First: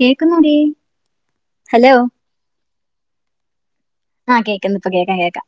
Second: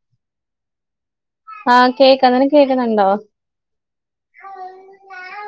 കേക്കുന്നോ ടീ ആ കേക്കാം നിനക്ക് കേക്കുന്നുണ്ടോ ആഹ് കേക്കാം ഇപ്പം കേൾക്കാം കേക്കാം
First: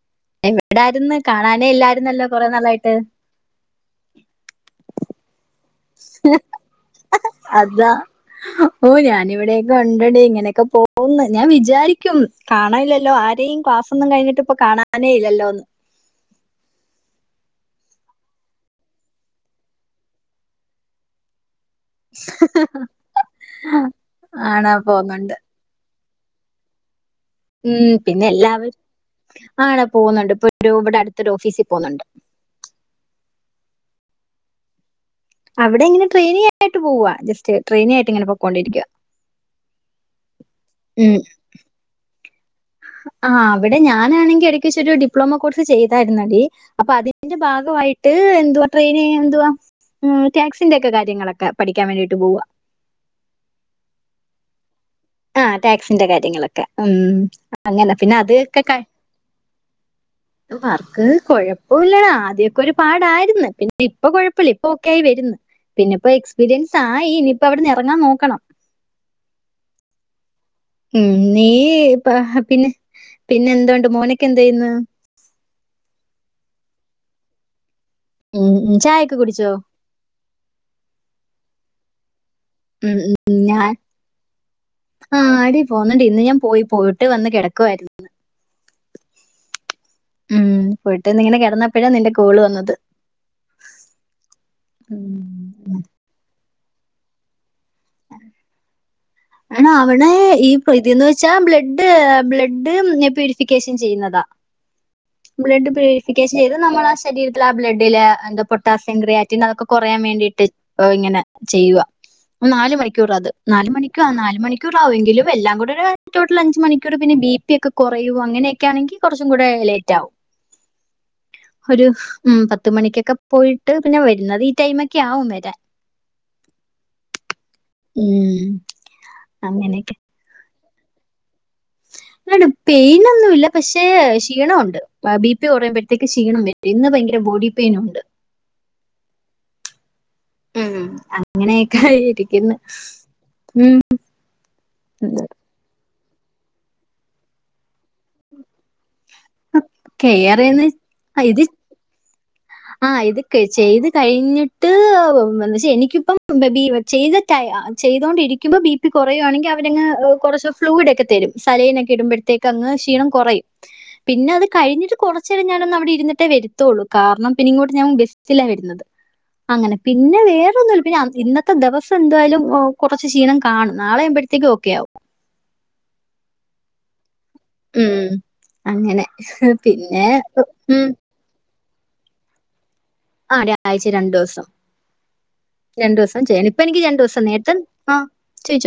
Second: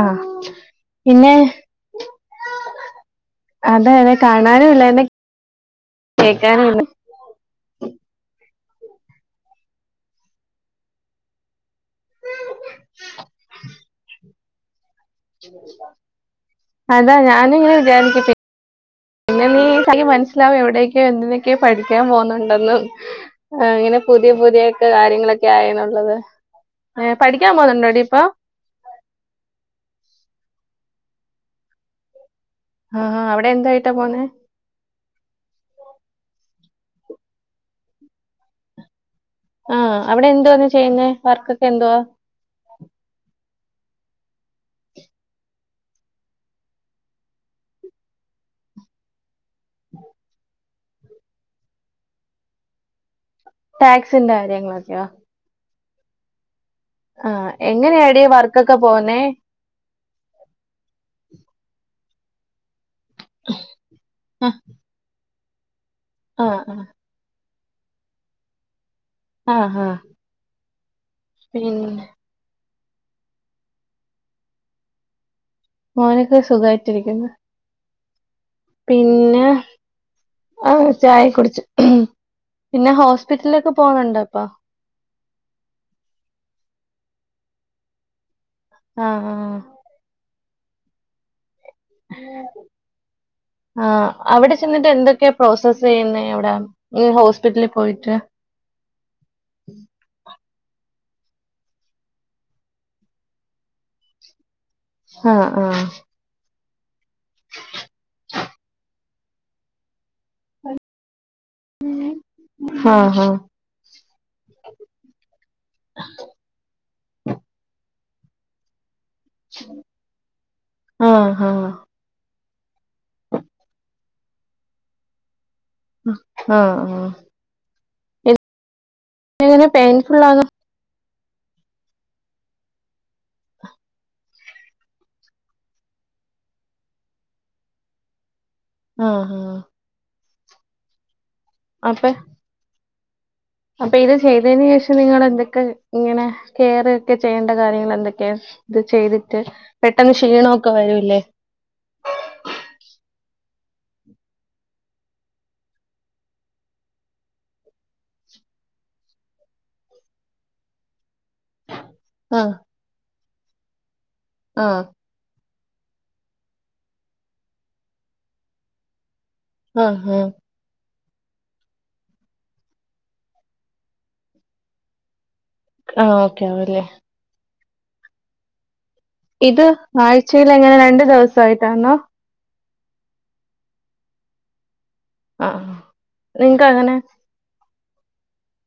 ആഹ് എവിടായിരുന്ന് പിന്നെ കാണാനേ ഇല്ലായിരുന്നല്ലോ കൊറെ നാളായിട്ട് അതെ അതെ കാണാനും ഇല്ലായിരുന്ന് എന്ന- അതാ ഓ ഞാനിവിടെയൊക്കെ ഉണ്ടെടി ഇങ്ങനെയൊക്കെ പോകുന്നു ഞാൻ വിചാരിക്ക- വിചാരിക്കും കാണാനില്ലല്ലോ ആരെയും ക്ലാസ്സൊന്നും കഴിഞ്ഞിട്ടിപ്പം കാണാനേ ഇല്ലല്ലോന്ന് അതാ ഞാനും ഇങ്ങനെ വിചാരിച്ച് പിന്നെ നീ മനസ്സിലാവും എവിടേക്കോ എന്തിന - പഠിക്കാൻ പോന്നുണ്ടെന്നും അങ്ങനെ പുതിയ ആണോ പുതിയൊക്കെ പോകുന്നുണ്ട് കാര്യങ്ങളൊക്കെ ആയ എന്നുള്ളത് ഉം പിന്നെ എല്ലാവരും ആണോ പോകുന്നുണ്ട്- ഒരുവിടെ അടുത്തൊരു ഓഫീസിൽ പോകുന്നുണ്ട് ആ ആ അവിടെ എന്തായിട്ടാ പോന്നേ അവിടെ എങ്ങനെ ട്രെയിനി ആയിട്ട് പോകുവാ ജസ്റ്റ് ട്രയിനി ആയിട്ട്ഇങ്ങനെ പോയികൊണ്ട് ഇരിക്കുകയാ ആ അവിടെ എന്തുവാന്ന് ചെയ്യുന്നേ വർക്കൊക്കെ എന്തുവാ ആ അവിടെ ഞാനാണെങ്കിൽ എടക്ക് വച്ച ഒരു ഡിപ്ലോമ കോഴ്സ് ചെയ്തിരുന്നടീ അപ്പൊ അതിന്റെ ഭാഗമായി ആയിട്ട് എന്തുവാ ട്രെയിനി എന്തുവാ ടാക്സിന്റെ ഒക്കെ കാര്യങ്ങളൊക്കെ പഠിക്കാൻ വേണ്ടിട്ട് പോവ ടാക്സിന്റെ കാര്യങ്ങളൊക്കെയാ ടാക്സിന്റെ കാര്യങ്ങളൊക്കെ ഉം അങ്ങനെ പിന്നെ എങ്ങനെയാടി അതൊക്കെ വർക്കൊക്കെ കഴി പോന്നേ വർക്ക് [unintelligible] കുഴപ്പ ഓ ഇല്ലടാ ആദ്യൊക്കെ ഒരു പാടായിരുന്നു പിന്നെ ഇപ്പൊ കുഴപ്പമില്ല ആഹ് ഇപ്പൊക്കെ ഒക്കെആയി വരുന്നു പിന്നെ ഇപ്പോ എക്സ്പീരിയൻസ് ആഹ് ആയി ഇനിയിപ്പം അവിടെ നിന്ന് ഇറങ്ങാൻ നോക്കണം ആഹ ആഹ് ഉം നീ പിന്നെ പിന്നെ പിന്നെ എന്തുണ്ട് മോനൊക്കെ എന്ത് ചെയ്യുന്ന് മോനക്ക് സുഖമായിട്ടിരിക്കുന്നു ഉം ഉം ചായയൊക്കെ പിന്നെ കുടിച്ചോ? ആ ചായ കുടിച്ചു പിന്നെ ഉ ഉ ഹോസ്പിറ്റലിലൊക്കെ ഞാൻ പോണുണ്ടോ ഇപ്പൊ ആടി പോന്നടീ ഇന്ന് ഞാൻ പോയി പോയിട്ട് വന്ന് കിടക്കുവായിരുന്നുന്ന് ആഹ ആഹ് ഉം പോയിട്ട് വന്നിങ്ങനെ കിടന്നപ്പോഴാ നിന്റെ കോള് വന്നത് ആ അവിടെ ചെന്നിട്ട് ഉം. എന്തൊക്കെയാ പ്രോസസ്സ് ചെയ്യുന്ന വിടാ? ങ്‌ ഹോസ്പിറ്റലിൽ പോയിട്ട് ആ അവിടേ ഇ പിന്നെ ന്ന് വെച്ചാ ബ്ലഡ്, ബ്ലഡ് പ്യൂരിഫിക്കേഷൻ ചെയ്യുന്നതാ. ആ ആ ബ്ലഡ് പ്യൂരിഫിക്കേഷൻ ചെയ്ത നമ്മള ആ ശരീരത്തില ആ ബ്ലഡിലെ പൊട്ടാസിയം, ക്രിയാറ്റിൻ അതൊക്കെ കൊറയാൻ വേണ്ടിട്ട് പോ ഇങ്ങനെ ചെയ്യുക. ആ നാല് മണിക്കൂറാ അത്. നാല് മണിക്കൂർ നാല് മണിക്കൂറാ വെങ്കിലും എല്ലാം കൂടെ ഒരു ടോട്ടൽ അഞ്ച് മണിക്കൂർ പിന്നെ ബി പി ഒക്കെ കുറഞ് കുറയുവോ അങ്ങനൊക്കെ ആണെങ്കി കുറചുംകൂടെ ലേറ്റാവും. ആ ആ ഒരു മ് പത്ത് പത്ത് മണിക്കൊക്കെ പോയിട്ട് പിന്നെ വരുന്നത് ഈ ടൈമൊക്കെയാവും വരാൻ. ആഹ ആ ആ ഉം എങ്ങനെ അങ്ങനെയൊക്കെ. പെയിൻഫുളാന്നോ? [inaudible] പെയിനൊന്നൂല്ല. പക്ഷേ ക്ഷീണ ഒണ്ട് അ ബി പി കുറയുമ്പോഴത്തേക്ക് ക്ഷീണം വരും ഇന്ന് ഭയങ്കര ബോഡി പെയിനുണ്ട്. ആഹ ആഹാ ഉം. അങ്ങനെയൊക്കെയായിരിക്കുന്ന്. അപ്പൊ ഇത് ചെയ്തതിനേഷം നിങ്ങ ന്തൊക്കെ ഇങ്ങനെ കെയർ ഒക്കെ ചെയ്യേണ്ട കാര്യങ്ങൾ എന്തൊക്കെയാ ഇത് ചെയ്തിട്ട് പെട്ടന്ന് കെയറീന്ന് ക്ഷീണൊക്കെ വരൂല്ലേ? ആഹ് ഇതക്കെ ചെയ്ത് കഴിഞ്ഞിട്ട് വ വ ന്ന്വെച്ച എനിക്കിപ്പം ബെ ബി ചെയ്ത് കഴിഞ്ഞ് അ ചെയ്തുകൊണ്ടിരിക്കുമ്പോ ബി പി കുറയുവാണങ്കി അവരങ് ഇ കുറച്ച് ഫ്ലൂയിഡ് ഒക്കെ തരും. സലൈനൊക്കെ ആ ഇടുമ്പഴത്തേക്ക് അങ്ങ് ക്ഷീണം കൊറയും. പിന്നെ അത് ആ കഴിഞ്ഞിട്ട് കൊറച്ചേരം ഞാനൊന്ന് അവിടെ ഇരിന്നിട്ടെ വരത്തൊള്ളൂ. കാരണം പിന്ന ഇങ്ങോട്ട് ഞാൻ ബെസ്സിലാ വരുന്നത്. അങ്ങനെ ആ പിന്നെ ആ വേറെൊന്നുമി പിന്നെ ഇന്നത്തെ ദിവസം എന്തുവായാലും ഓ കൊറച്ചു ക്ഷീണം കാണും. നാളെയാവു മ്പഴത്തേക്കും ഓക്കെ യാവും. ആഹ ഓക്കെ ആവുല്ലേ? ഉം അങ്ങനെ. ഇത്. പിന്നെ ആഴ്ചയിൽ അങ്ങനെ ഉം. രണ്ടു ദിവസയിട്ടാണോ? ആ രാഴ്ച രണ്ടൂസം. ആ രണ്ടൂസം ചെയ്യണം, ഇപ്പ നിങ്ങൾക്ക് എനിക്ക് അങ്ങനെ രണ്ടൂസം നേര ത്തെ ആഹ ചോയ്ച്ച.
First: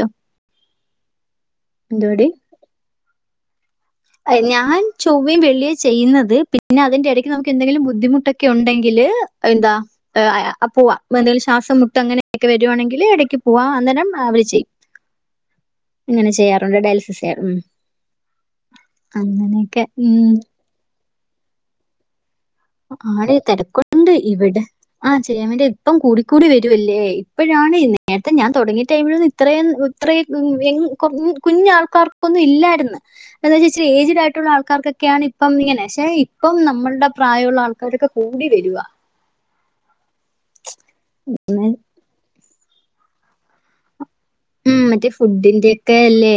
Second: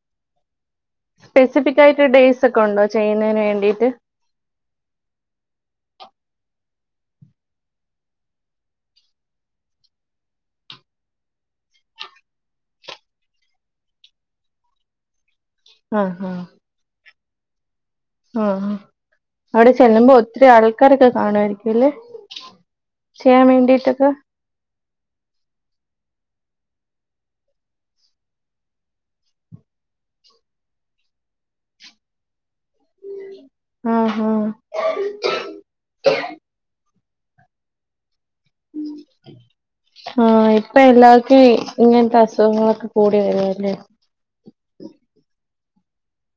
സ്പെസഫിക് ആയിട്ട് ഡേയ്സ് ഒക്കെ ഉണ്ടോ ചെയ്യുന്നതിന് വേണ്ടി? അയ് ഞാൻ ചൊവ്വയും വെിള്ളിയാ ചെയ്യുന്നത്. പിന്നെ അതിന്റെ എടക്ക് നമുക്ക് എന്തെങ്കിലും ബുദ്ധിമുട്ടൊക്കെ ഉണ്ടെങ്കില് ല് എന്താ അ പൂവ, എന്ടെങ്കിലും ശ്വാസം മുട്ട് അങ്ങനെയൊക്കെ വരുവാണെങ്കിൽ ഇടക്ക് പോവാ അന്നേരം മ് അവര് ചെയ്യും. [inaudible] ആഹ് അങ്ങനെ ചെയ്യാറുണ്ട് ഡയാലിസിസ് ചെയ്യറ് ഉം. ആഹ. അവിടെ അങ്ങനെയൊക്കെ. ചെല്ലുമ്പോ ഉം. ഒത്തിരി ആൾക്കാരൊക്കെ കാണുവായിരിക്കും ല്ലേ? ആടെ തെരക്കൊണ്ട്. ഇവിടെ ആ് ചെയ്യാൻ വേണ്ടിയ ഇപ്പം കൂടി കൂടി കൂടി വരുവല്ലേ? ഇപ്പഴാണ് നേരത്തെ ഞാൻ തുടങ്ങിയെ ടൈമിലൊന്നും ഇത്രയും ഇത്രേം എങ്ങും കുറഞ്ഞ കുഞ്ഞാൾക്കാർക്കൊന്നും ഇല്ലാര്ന്ന്. എന്താജാര്ച്ചാൽ ആഹ് എയ്ജ്ഡ് ആയിട്ടുള്ള ആഹ് ആൾക്കാർക്കൊക്കെയാണിപ്പം ഇങ്ങനെ പക്ഷെ ഇപ്പം നമ്മളുടെ പ്രായമുള്ള ആൾക്കാരൊക്കെ കൂടി വരുവാ ആഹ ഇപ്പൊ എല്ലാവർക്കും ഇങ്ങനത്തെ അസു അസുഖങ്ങളൊക്കെ കൂടി വരുവാരുന്ന് ഉം മറ്റേ ഫുഡിന്റെ ഒക്കെ ല്ലേ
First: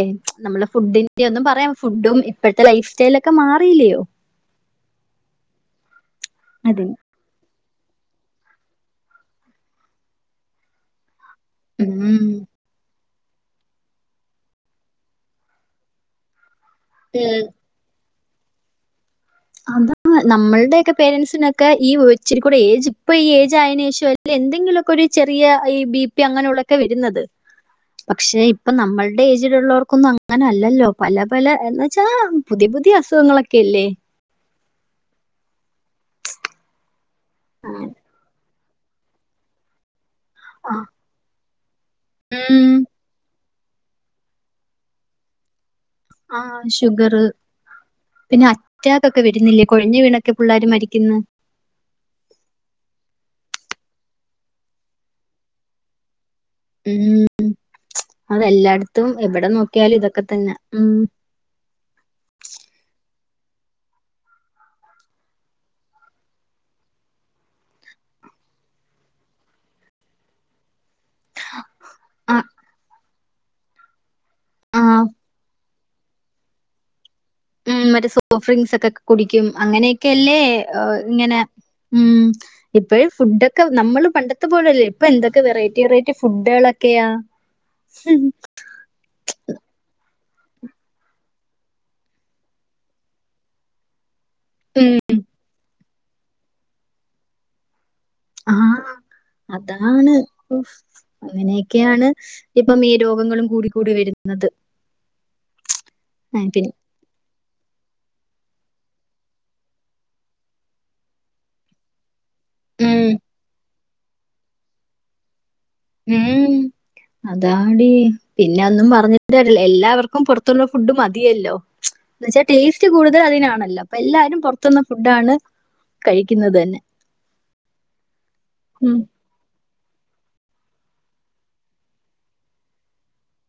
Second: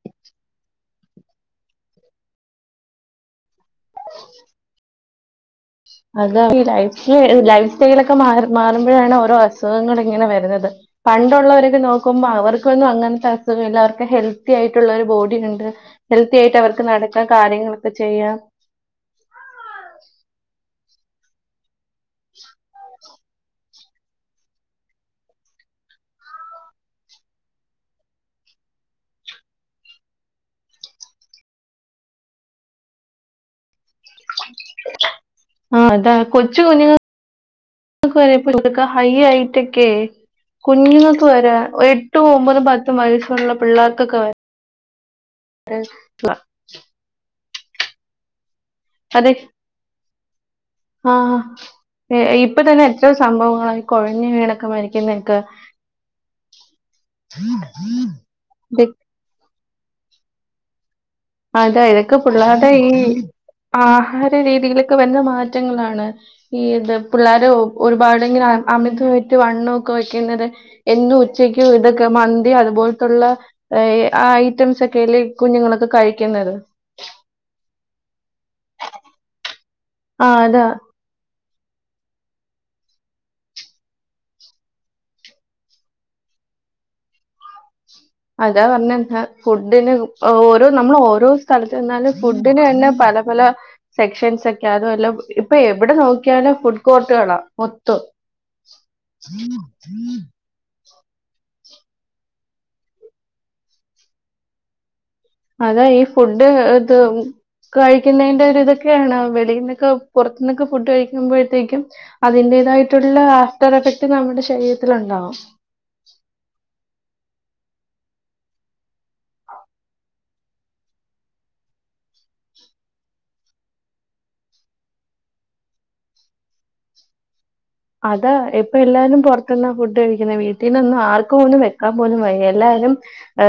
നമ്മളെ ഫുഡിന്റെ ഒന്നും പറയാം, ഫുഡും ഇപ്പഴത്തെ ലൈഫ് സ്റ്റൈലും ഒക്കെ മാറില്ലയോ? അത അതിന് ലൈഫ് ലൈഫ്സ് യിലൊക്കെ മാ മാറുമ്പോഴാണ് ഓരോ അസുഖങ്ങള ഇങ്ങനെ വരുന്നത് പണ്ടുള്ളവരൊക്കെ നോക്കുമ്പോൾ ഉം അവർക്കൊന്നും അങ്ങനത്തെ അസുഖല്ല അവർക്ക് ഹെൽത്തി ആയിട്ടുള്ള ഒരു ബോഡി ഉണ്ട് ഹെൽത്തി ആയിട്ട് അവർക്ക് നടക്കൻ കാര്യങ്ങളൊക്കെ ചെയ്യ അതാ നമ്മൾടെയൊക്കെ പേരന്റ്സിനൊക്കെ ഈ ഒച്ചരിക്കൂടെ ഏജ് ഇപ്പൊ ഈ ഏജ് ആയേന് ശേഷ് ഇഷ്യു അല്ലെങ്കി എന്തെങ്കിലൊക്കെ ഒരു ചെറിയ ഈ ബി പി അങ്ങനെയൊള്ളൊക്കെ വരുന്നത് പക്ഷെ ഇപ്പൊ നമ്മൾടെ ഏജിലുള്ളവർക്കൊന്നും അങ്ങനെ അല്ലല്ലോ പല പല എന്ന് വെച്ചാ പുതിയ പുതിയ അസുഖങ്ങളൊക്കെ അല്ലേ ആഹ് അതാ കൊച്ചു കുഞ്ഞ്ങ്ങ ങ്ങക്ക് വരെ ഇപ് [unintelligible] ഹൈ ആയിറ്റെക്കെയെ കുഞ്ഞുങ്ങക്ക് വരെ ഒ എട്ടും ഒമ്പതും ഉം. പത്തും വയസ്സൊള്ള പിള്ളേർക്കൊക്കെ വെര ആഹ് ഷുഗറ് പിന്നെ റ്റാക്കൊക്കെ അതെ വെരുന്നില്ലേ കൊഴഞ്ഞ് വീണൊക്കെ പിള്ളേര് മരിക്കുന്ന് ഏഹ് ഇപ്പൊ തന്നെ എത്രയോ സംഭവങ്ങളാ ഈ കൊഴഞ്ഞ് വീണൊക്കെ മരിക്കുന്നെയൊക്കെ ഉം അതെല്ലായിടത്തും എവിടെ നോക്കിയാലും ഇതൊക്കെ തന്നെ ഉം അതാ ഇതൊക്കെ പിള്ളാരുടെ ഈ ആഹാര രീതിയിലൊക്കെ വരുന്ന മാറ്റങ്ങളാണ് ഈ ഇത് പിള്ളാര് ഒരുപാടിങ്ങനെ അ അമിതമായിട്ട് വണ്ണൊക്കെ വെക്കുന്നത് എന്നും ഉച്ചയ്ക്കും ഇതൊക്കെ ആഹ് മന്തി അതുപോലത്തുള്ള ഏഹ് ആ ഐറ്റംസ് ആഹ്. ഒക്കെയല്ലേ ഈ കുഞ്ഞുങ്ങളൊക്കെ കഴിക്കുന്നത് ഉം മറ്റേ സോഫ്റ്റ് ഡ്രിങ്ക്സ് ഒക്കെ കുടിക്കും. അങ്ങനെയൊക്കെയല്ലേ ആഹ് അതാ ഏഹ് ഇങ്ങനെ ഉം ഇപ്പഴ് ഫുഡൊക്കെ നമ്മള് പണ്ടത്തെ പോലല്ല ഇപ്പൊ എന്തൊക്കെ വെറൈറ്റി വെറൈറ്റി ഫുഡുകളൊക്കെയാ അതാ പറഞ്ഞെ [unintelligible] ഫുഡിന് ഓരോ നമ്മള് ഓരോ സ്ഥലത്ത് ചെന്നാലും ഫുഡിന് തന്നെ പല പല പല സെക്ഷൻസൊക്കെ അതുവല്ല ഇപ്പൊ എവിടെ നോക്കിയാലും ഫുഡ് കോർട്ടുകളാ മൊ ആഹ അതാണ് അങ്ങന ക്കെയാണ് ഇപ്പം ഈ രോഗങ്ങളും കൂടി കൂടി വരുന്നത് അതാ ഈ ഫുഡ് ആഹ് പിന്നെ ഇത് കഴി കുന്നേന്റെ ഒരിതൊക്കെയാണ് വെളിന്നൊക്കെ പുറത്തുന്നൊക്കെ ഫുഡ് കഴിക്കുമ്പോഴത്തേക്കും ഉം അതിന്റേതായിട്ടുള്ള ആഫ്റ്ററെഫക്ട്ടും നമ്മുടെ ശരീരത്തിലുണ്ടാവും ഉം അ താടി പിന്നെ ഒന്നും പറഞ്ഞിട്ട് കാര്യവില്ല എല്ലാവർക്കും പുറത്തുള്ള ഫുഡ് മതിയല്ലോ എന്നുവെച്ച ടേസ്റ്റ് കൂടുതലതിനാണല്ലോ അപ്പൊ എല്ലാരും പുറത്തുന്ന് ഫുഡാണ് കഴിക്കുന്നത് തന്നെ അതാ ഇപ്പൊ ഉം എല്ലാരും പുറത്തുന്നാ ഫുഡ് കഴിക്കുന്നെ വീ ട്ടീനൊന്നും ആർക്കും ഒന്നും വെക്കാൻ പോലും വയ്യ എല്ലാവരും അ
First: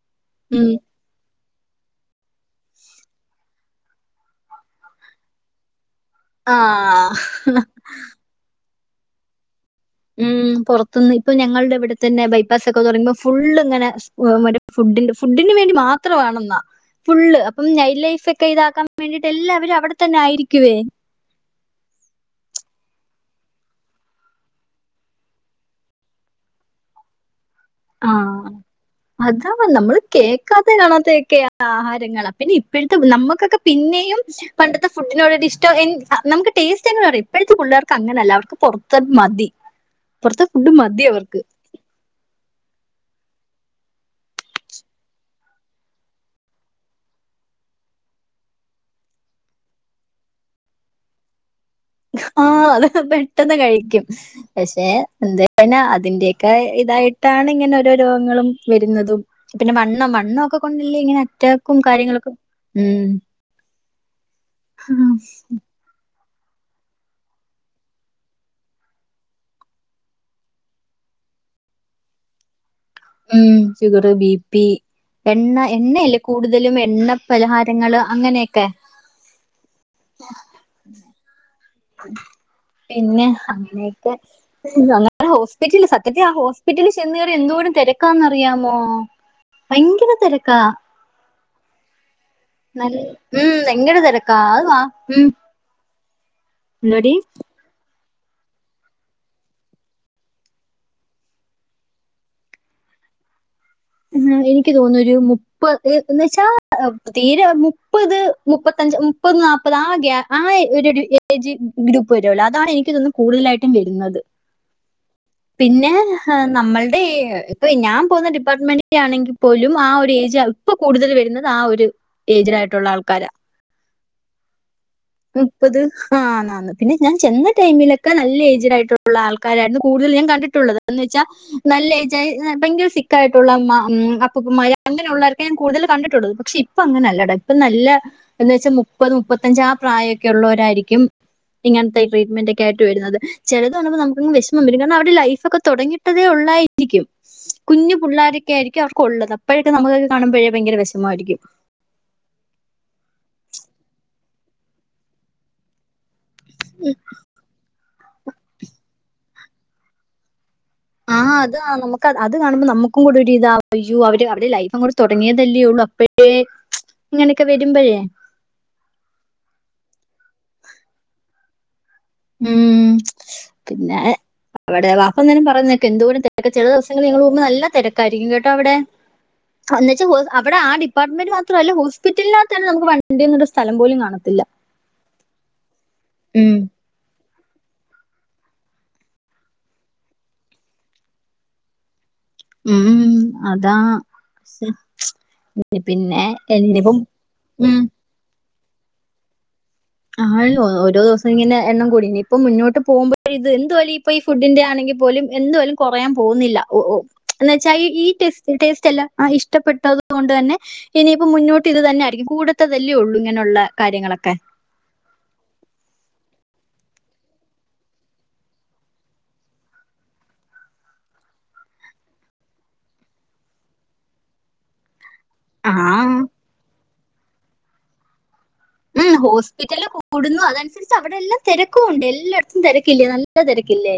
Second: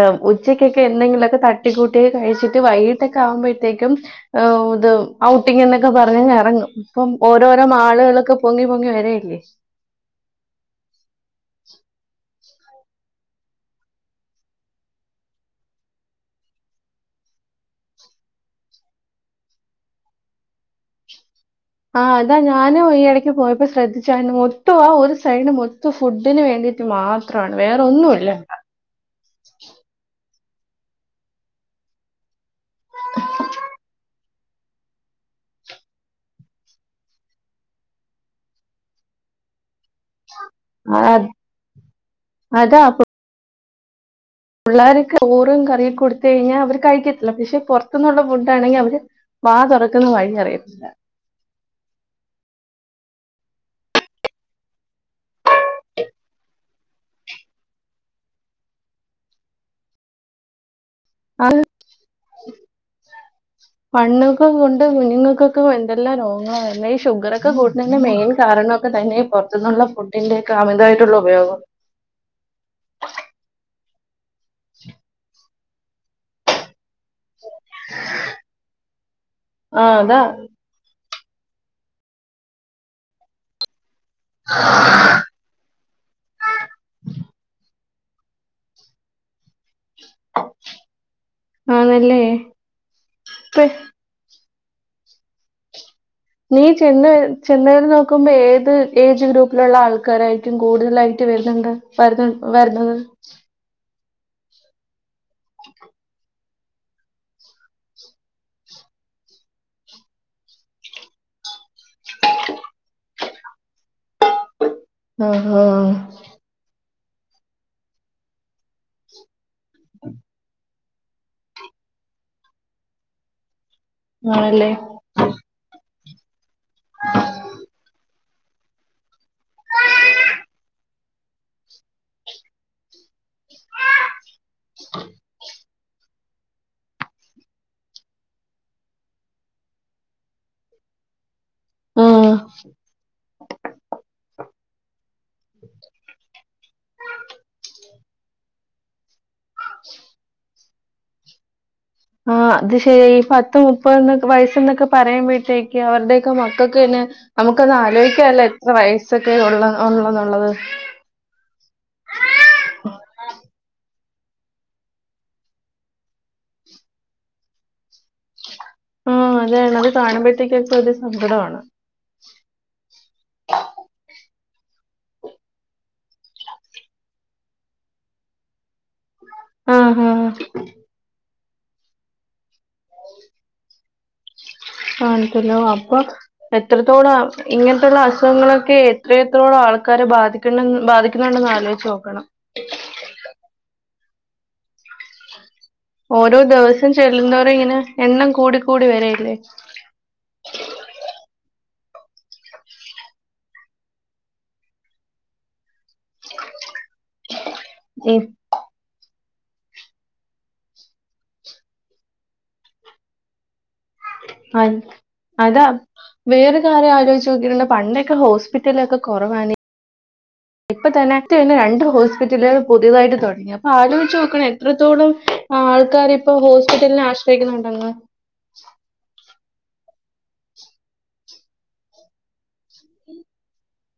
ഉം ഉച്ചക്കൊക്കെ എന്തെങ്കിലുവൊക്കെ ത ട്ടികൂട്ടി കഴിച്ചിട്ട് വൈട്ടക്കെ ആകുമ്പഴത്തേക്കും ഓ ഇത് ഔട്ടിങ്ങി ക്കെ പറഞ്ഞങ്ങിറങ്ങും ആഹ് ഇപ്പം ഓരോരോ മാളുകളൊക്കെ പൊങ്ങി പൊങ്ങി വരല്ലേ ഉം പുറത്തുന്ന് ഇപ്പൊ ഞങ്ങളുടെ ഇവിടെ തന്നെ ബൈപ്പാസൊക്കെന്ന് പറയുമ്പോ ഫുള്ളിങ്ങനെ മറ്റേ ഫു ഡിന്റെ ഫുഡിന് വേണ്ടി മാത്രവാണെന്നാ ഫുള്ള് അപ്പം നൈറ്റ് ലൈഫൊക്കെ ഇതാക്കാൻ വേണ്ടിട്ട് എല്ലാവുരും അവിടെ തന്നെ ആയിരിക്കുവേ ആ അതാ ഞാനും ഈ ഇടക്ക് പോയപ്പോ ശ്രദ്ധിച്ചാരുന്നു മൊത്തം ആ ഒരു സൈഡ് മൊത്തം ഫുഡിന് വേണ്ടി ട്ട് മാത്രം ആഹ അതാവും നമ്മള് കേ ക്കാതേം കാണാത്തയൊക്കെ ആഹാരങ്ങള പിന്നെ ഇപ്പോഴത്തെ നമ്മക്കൊക്കെ പിന്നെയും പണ്ടത്തെ ഫുഡിനോടൊരിഷ്ടം എൻ നമുക്ക് ടേസ്റ്റെങ്കിലും അറിയാം ഇപ്പോഴത്തെ പിള്ളേർക്കങ്ങനല്ല അവർക്ക് പുറത്തന്ന് മതി പുറത്തെ ഫുഡ് മതി ആത് അവർക്ക് അതാപ്പം പിള്ളേരക്ക് ഓറും കറിയും കൊടുത്ത് കഴിഞ്ഞാ അവര് കഴിക്കത്തില്ല പക്ഷെ പുറത്തുന്നുള്ള ഫുഡാണെങ്കി അവര് വാ തുറക്കന്ന് വഴിയറിയത്തില്ല. ആ ആ അത് പെട്ടെന്ന് കഴിക്കും. പക്ഷെ എന്തെഞ്ഞാ അതിന്റെക്കെ ഇതായിട്ടാണ് ഇങ്ങനെ ഓരോ രോഗങ്ങളും വരുന്നതും പിന്നെ വണ്ണം. വണ്ണോക്കെ കൊണ്ട്‌ ഇല്ല ങ്ങനെ ആ അറ്റാക്കും കാര്യങ്ങളൊക്കെ ഉം പണ്ണൊക്കെ കൊണ്ട് കുഞ്ഞുങ്ങൾക്കൊക്കെ എന്തെല്ലാം രോഗ അല്ല ഈ ഷുഗറൊക്കെ കൂട്ടുന്നതിന് മെയിൻ കാരണൊക്കെ തന്നെ. പൊർത്ത്ന്നുള്ള ഫുഡിന്റെക്ക അമിതമായിട്ടുള്ള ഉപയോഗാ [unintelligible] ഉം ഷുഗറ് ബി പി എണ്ണ എണ്ണഎല്ലേ കൂടുതലും എണ്ണ പലഹാരങ്ങള്. അങ്ങനെയൊക്കെ ആ അതാ പിന്നെ അങ്ങനെയെ [unintelligible] ഹോസ്പിറ്റലിൽ സത്യത്തിൽ ആ ഹോസ്പിറ്റലിൽ ചെന്ന് കേറിയ എന്തോരം തെര [unintelligible] ഭയങ്കര തെരക്കാ ആന്നല്ലേ നൽ ഉം ഭയങ്കര തെരക്കാ അത് ഉം നീ ചെന്ന് എന്തോടി ചെന്നായ്ര്ന്നോ ക്കുമ്പോ ഏത് ഏജ് ഗ്രൂപ്പിലുള്ള ആൾക്കാരായിരിക്കും കൂടുതലായിട്ട് വരുന്നുണ്ട് വര്ന്ന് വര്ന്നത് ഉം എനിക്ക് തോന്നുന്നു ഒരു മുപ്പത് എന്ന്ച്ചാ തീരെ മുപ്പത് മുപ്പത്തഞ്ച് മുപ്പത് നാപ്പത് ആ ഗ്യാ ആ ഒരു ടി ഏജ് ഗ്രൂപ്പ് വരല്ലോ അതാണ് എനിക്കിതൊന്നുന്നു കൂടുതലായിട്ടും വെരുന്നത് ആഹാ പിന്നെ ഹ് നമ്മൾ [inaudible] ഇപ്പൊ ഞാൻ പോകുന്ന ഡിപ്പാർട്ട്മെന്റ ആണെങ്കിൽ പോലും ആ ഒരു ഏജ് ഇപ്പൊ കൂടുതൽ വരുന്നത് ആ ഒരു ഏജിലായിട്ടുള്ള ആൾക്കാരാ ആണല്ലേ മുപ്പത് ഹാ ആന്ന് പിന്നെ ഞാൻ ചെന്ന ടൈമിലൊക്ക നല്ല ഏജ്ഡ് ആയിട്ടുള്ള ആൾക്കാരായിരുന്നു കൂടുതൽ ഞാൻ കണ്ടിട്ടുള്ളത്. എന്ന് വെച്ചാ നല്ല ഏജായി ഭയങ്കര സ്ട്രി ക്കായിട്ടുള്ള മ ഉം അപ്പൂപ്പൻമാര് അങ്ങനെ ഉളോരൊക്കെ ഞാൻ കൂടുതലും കണ്ടിട്ടുള്ളത് പക്ഷെ ഇപ്പ അങ്ങനല്ല ഡാ. ഇപ്പം നല്ല എന്ന് വെച്ചാൽ മുപ്പത് മുപ്പത്തഞ്ച് ആ പ്രായൊക്കെ ഉള്ളോരായിരിക്കും കും ഇങ്ങനത്തെ ഈ ആഹ് ട്രീറ്റ്മെന്റ് ഒക്കെ ആയി്വരുന്നത്. ചെലത്ണവന്നപ്പോ നമുക്കങ്ങ് വെശ് ഇവരിങ്ങനെ അവരുടെ ലൈഫൊക്കെ തുടങ്ങിട്ടതേ ഉള്ളായിരിക്കും കുഞ്ഞു പുള്ളാര് [unintelligible] നമുക്കൊക്കെ കാണുമ്പോഴേ ഭയങ്കര വിഷമായിരിക്കും ആ അത് ശരി. ഈ പത്ത് മുപ്പത് വയസ്സ്ന്നൊക്കെ പറയുമ്പോഴത്തേക്ക് അവരുടെ ക്കെ മക്കൾക്ക്ന്നെ നമുക്കന്ന് ആലോയിക്കാല്ലോ എത്ര വയസ്സൊക്കെ ഉള്ള ഉള്ളന്നുള്ളത് ആഹ് അത് നമക്കാ അത് കാണുമ്പോ നമ്മുക്കും കൂടെ ഒരി താ അയ്യോ അവര് അവരുടെ ലൈഫഅങ്ങോട്ട്‌ തൊടങ്ങിയതല്ലേ ഉള്ളൂ അപ്പഴേ ഇങ്ങനെയൊക്കെ വരുമ്പയെ ആഹ്. അതെ അത്കാണുമ്പോഴത്തേക്കൊക്കെ ഒരു സങ്കടാണ് ഉം പിന്നെ അവിടെ. വാപ്പ ന്തെലും പറഞ്ഞെക്ക് എന്തോരം തെരക്ക. ചെല ദിവസങ്ങളിൽ നല്ല തെരക്കായിരിക്കും കേട്ടോ അവിടെ എന്നച്ച് ആഹ് ഹോ ആഹ് അവിടെ ആ ഡിപ്പാർട്ട്മെന്റ് മാത്രല്ല. ഹോസ്പിറ്റല്നക തന്നെ നമുക്ക് വണ്ടിനൊരു സ്ഥലം പോലും കാണത്തില്ല. ആണല്ലോ ഉം ഇങ്ങനത്തെയുള്ള അസുഖങ്ങളൊക്കെ എത്രയെത്രയ ആൾക്കാരെ ബാധിക്കണം ബാധിക്കുന്നുണ്ടെന്ന് ആലോചിച്ചു നോക്കണം ഉം [unintelligible] ഓരോ ദിവസം ഇനിയിപ്പം ഉം ചെല്ലുന്തോറുംഇങ്ങനെ എണ്ണം കൂടി കൂടി വരല്ലേ ആണെന്ന് തോന്നുന്നു. ഓരോ ദിവസങ്ങനെ എണ്ണം കൂടി. ഇപ്പം മുന്നോട്ട് പോകുമ്പോ ഇത് എന്തുവാലും ഇപ്പൊ ഈ ഫുഡിന്റെ ആണെങ്കി ങ്കിൽ പോലും എന്തലും കുറയാൻ പോകുന്നില്ല ഒ ഒ ന്ന് വെച്ചാ ഈ ടെസ് ടേസ്റ്റ്ല്ല ആ ഇഷ്ടപ്പെട്ടത് കൊണ്ട് തന്നെ ഇനിയിപ്പോ മുന്നോട്ട് ഇത് തന്നെ ആയിരിക്കും കൂടത്തതല്ലേ ഉള്ളൂ ഇങ്ങനെയുള്ള കാര്യങ്ങളൊക്കെ അ അതാ വേറെ കാര്യം ആലോയ്ച്ച് നോക്കിയിട്ടുണ്ടോ. പണ്ടൊക്കെ ഹോസ്പിറ്റലൊക്കെ കുറവാണ് ഇപ്പൊ [inaudible] തന്നെ രണ്ട് ഹോസ്പിറ്റലുകൾ പുതിയതായിട്ട് തൊടങ്ങി. അപ്പൊ ആലോയ്ച്ചോനോക്കണ എത്രത്തോളം ആൾക്കാര് ആഹ് ഇപ്പോ ഹോസ്പിറ്റലിനെ ആശ്രയിക്കുന്നുണ്ടെന്ന് ഉം ഹോസ്പിറ്റല് കൂടുന്നു അതനുസരിച്ച് അവിടെ എല്ലാം തിരക്കുണ്ട് എല്ലായിടത്തും തിരക്കില്ലേ നല്ല തിരക്കില്ലേ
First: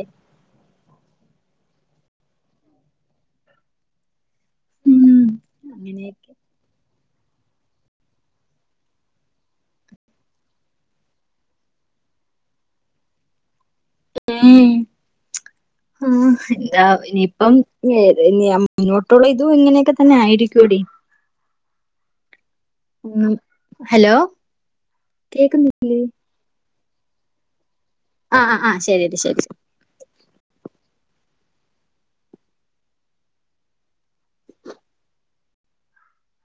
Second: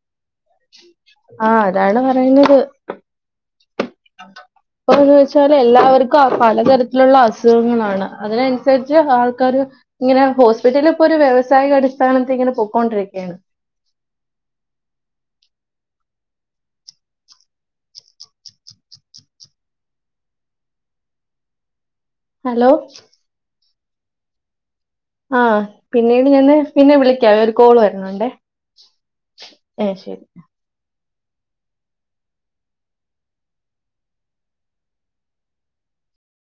ആഹ അതാണ് പറയുന്നത് അപ്പന്ന് ഉം വെച്ചാല് എല്ലാവർക്കും ആ അങ്ങനെയൊക്കെ പലതരത്തിലുള്ള അസ് സ്ഖങ്ങളാണ്. അതിനൻസരിച്ച് ആൾക്കർ ഇങ്ങനെ ഹോസ്പിറ്റല് പ്പോര് വ്യാവസായക അടിസ്ഥാനത്തി ങ്ങനെ പോക്കൊണ്ടിരിക്കാണ്. ഉം [inaudible] ആ എന്താ ഇനിയിപ്പം മുന്നോട്ടുള്ള ഇതും ഇങ്ങനെയൊക്കെ തന്നെ ആയിരിക്കും എടി ഹലോ ഉം ഹലോ ആ കേക്കുന്നു പിന്നീട് ഞാന് പിന്നെ വിളിക്ക ഒരു കോള് വര ആ ആ ആ ശരി എടി ശരി ഏ ശരി